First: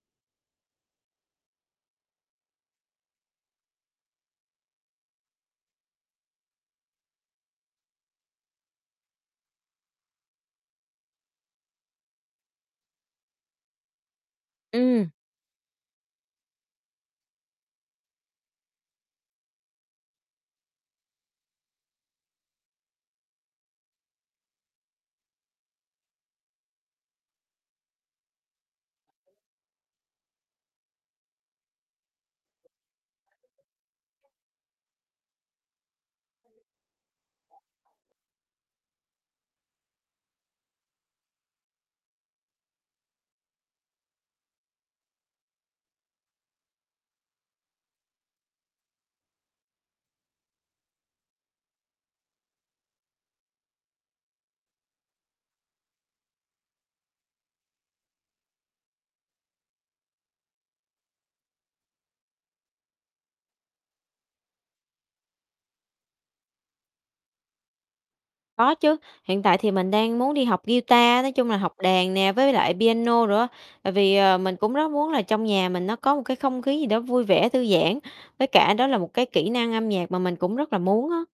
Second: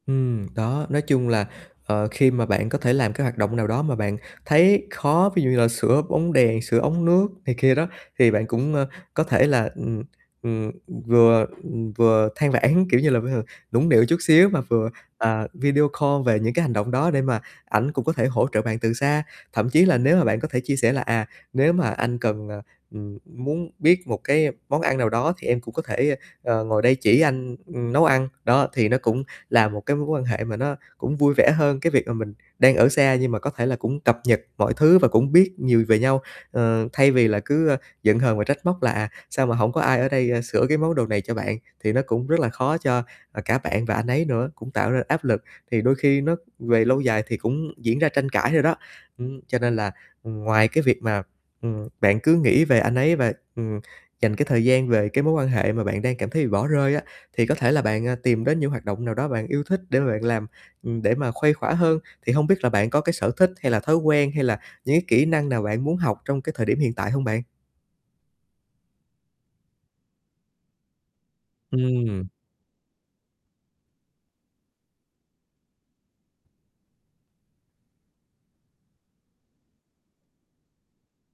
Ừm, đó, nói chung là, ờ, khi mà bạn có thể làm cái hoạt động nào đó mà bạn thấy khó, ví dụ như là sửa bóng đèn, sửa ống nước này kia đó thì bạn cũng, ơ, có thể là, ừm, ừm, ừm, vừa, ừm, vừa than vãn, kiểu như là, bây h nũng nịu chút xíu, mà vừa, Ừm. à, video call về những cái hành động đó để mà ảnh cũng có thể hỗ trợ bạn từ xa. Thậm chí là nếu mà bạn có thể chia sẻ là "À, nếu mà anh cần, ờ, ừm, muốn biết một cái món ăn nào đó thì em cũng có thể, ơ, ờ, ngồi đây chỉ anh, ừm, nấu ăn." Đó, thì nó cũng là một cái mối quan hệ mà nó cũng vui vẻ hơn cái việc mà mình đang ở xa, nhưng mà có thể là cũng cập nhật mọi thứ và cũng biết nhiều về nhau, ờ, thay vì là cứ, ơ, giận hờn và trách móc là, à, sao mà hổng có ai ở đây, ơ, sửa cái món đồ này cho bạn, thì nó cũng rất là khó cho, à, cả bạn và anh ấy nữa, cũng tạo ra áp lực thì đôi khi nó về lâu dài thì cũng diễn ra tranh cãi nữa đó. Ừm, cho nên là, ừm, ngoài cái việc mà, ừm, bạn cứ nghĩ về anh ấy và, ừm, dành cái thời gian về cái mối quan hệ mà bạn đang cảm thấy bị bỏ rơi á, thì có thể là bạn, à, tìm đến những hoạt động nào đó bạn yêu thích để mà bạn làm, ừm, để mà khuây khỏa hơn. Thì hông biết là bạn có cái sở thích hay là thói quen hay là những cái kỹ năng nào bạn muốn học trong cái thời điểm hiện tại hông bạn? Có chứ, hiện tại thì mình đang muốn đi học guitar, nói chung là học đàn Ừm. nè, với lại piano nữa. Tại vì, ờ, mình cũng rất muốn là trong nhà mình nó có một cái không khí gì đó vui vẻ, thư giãn, với cả đó là một cái kỹ năng âm nhạc mà mình cũng rất là muốn á.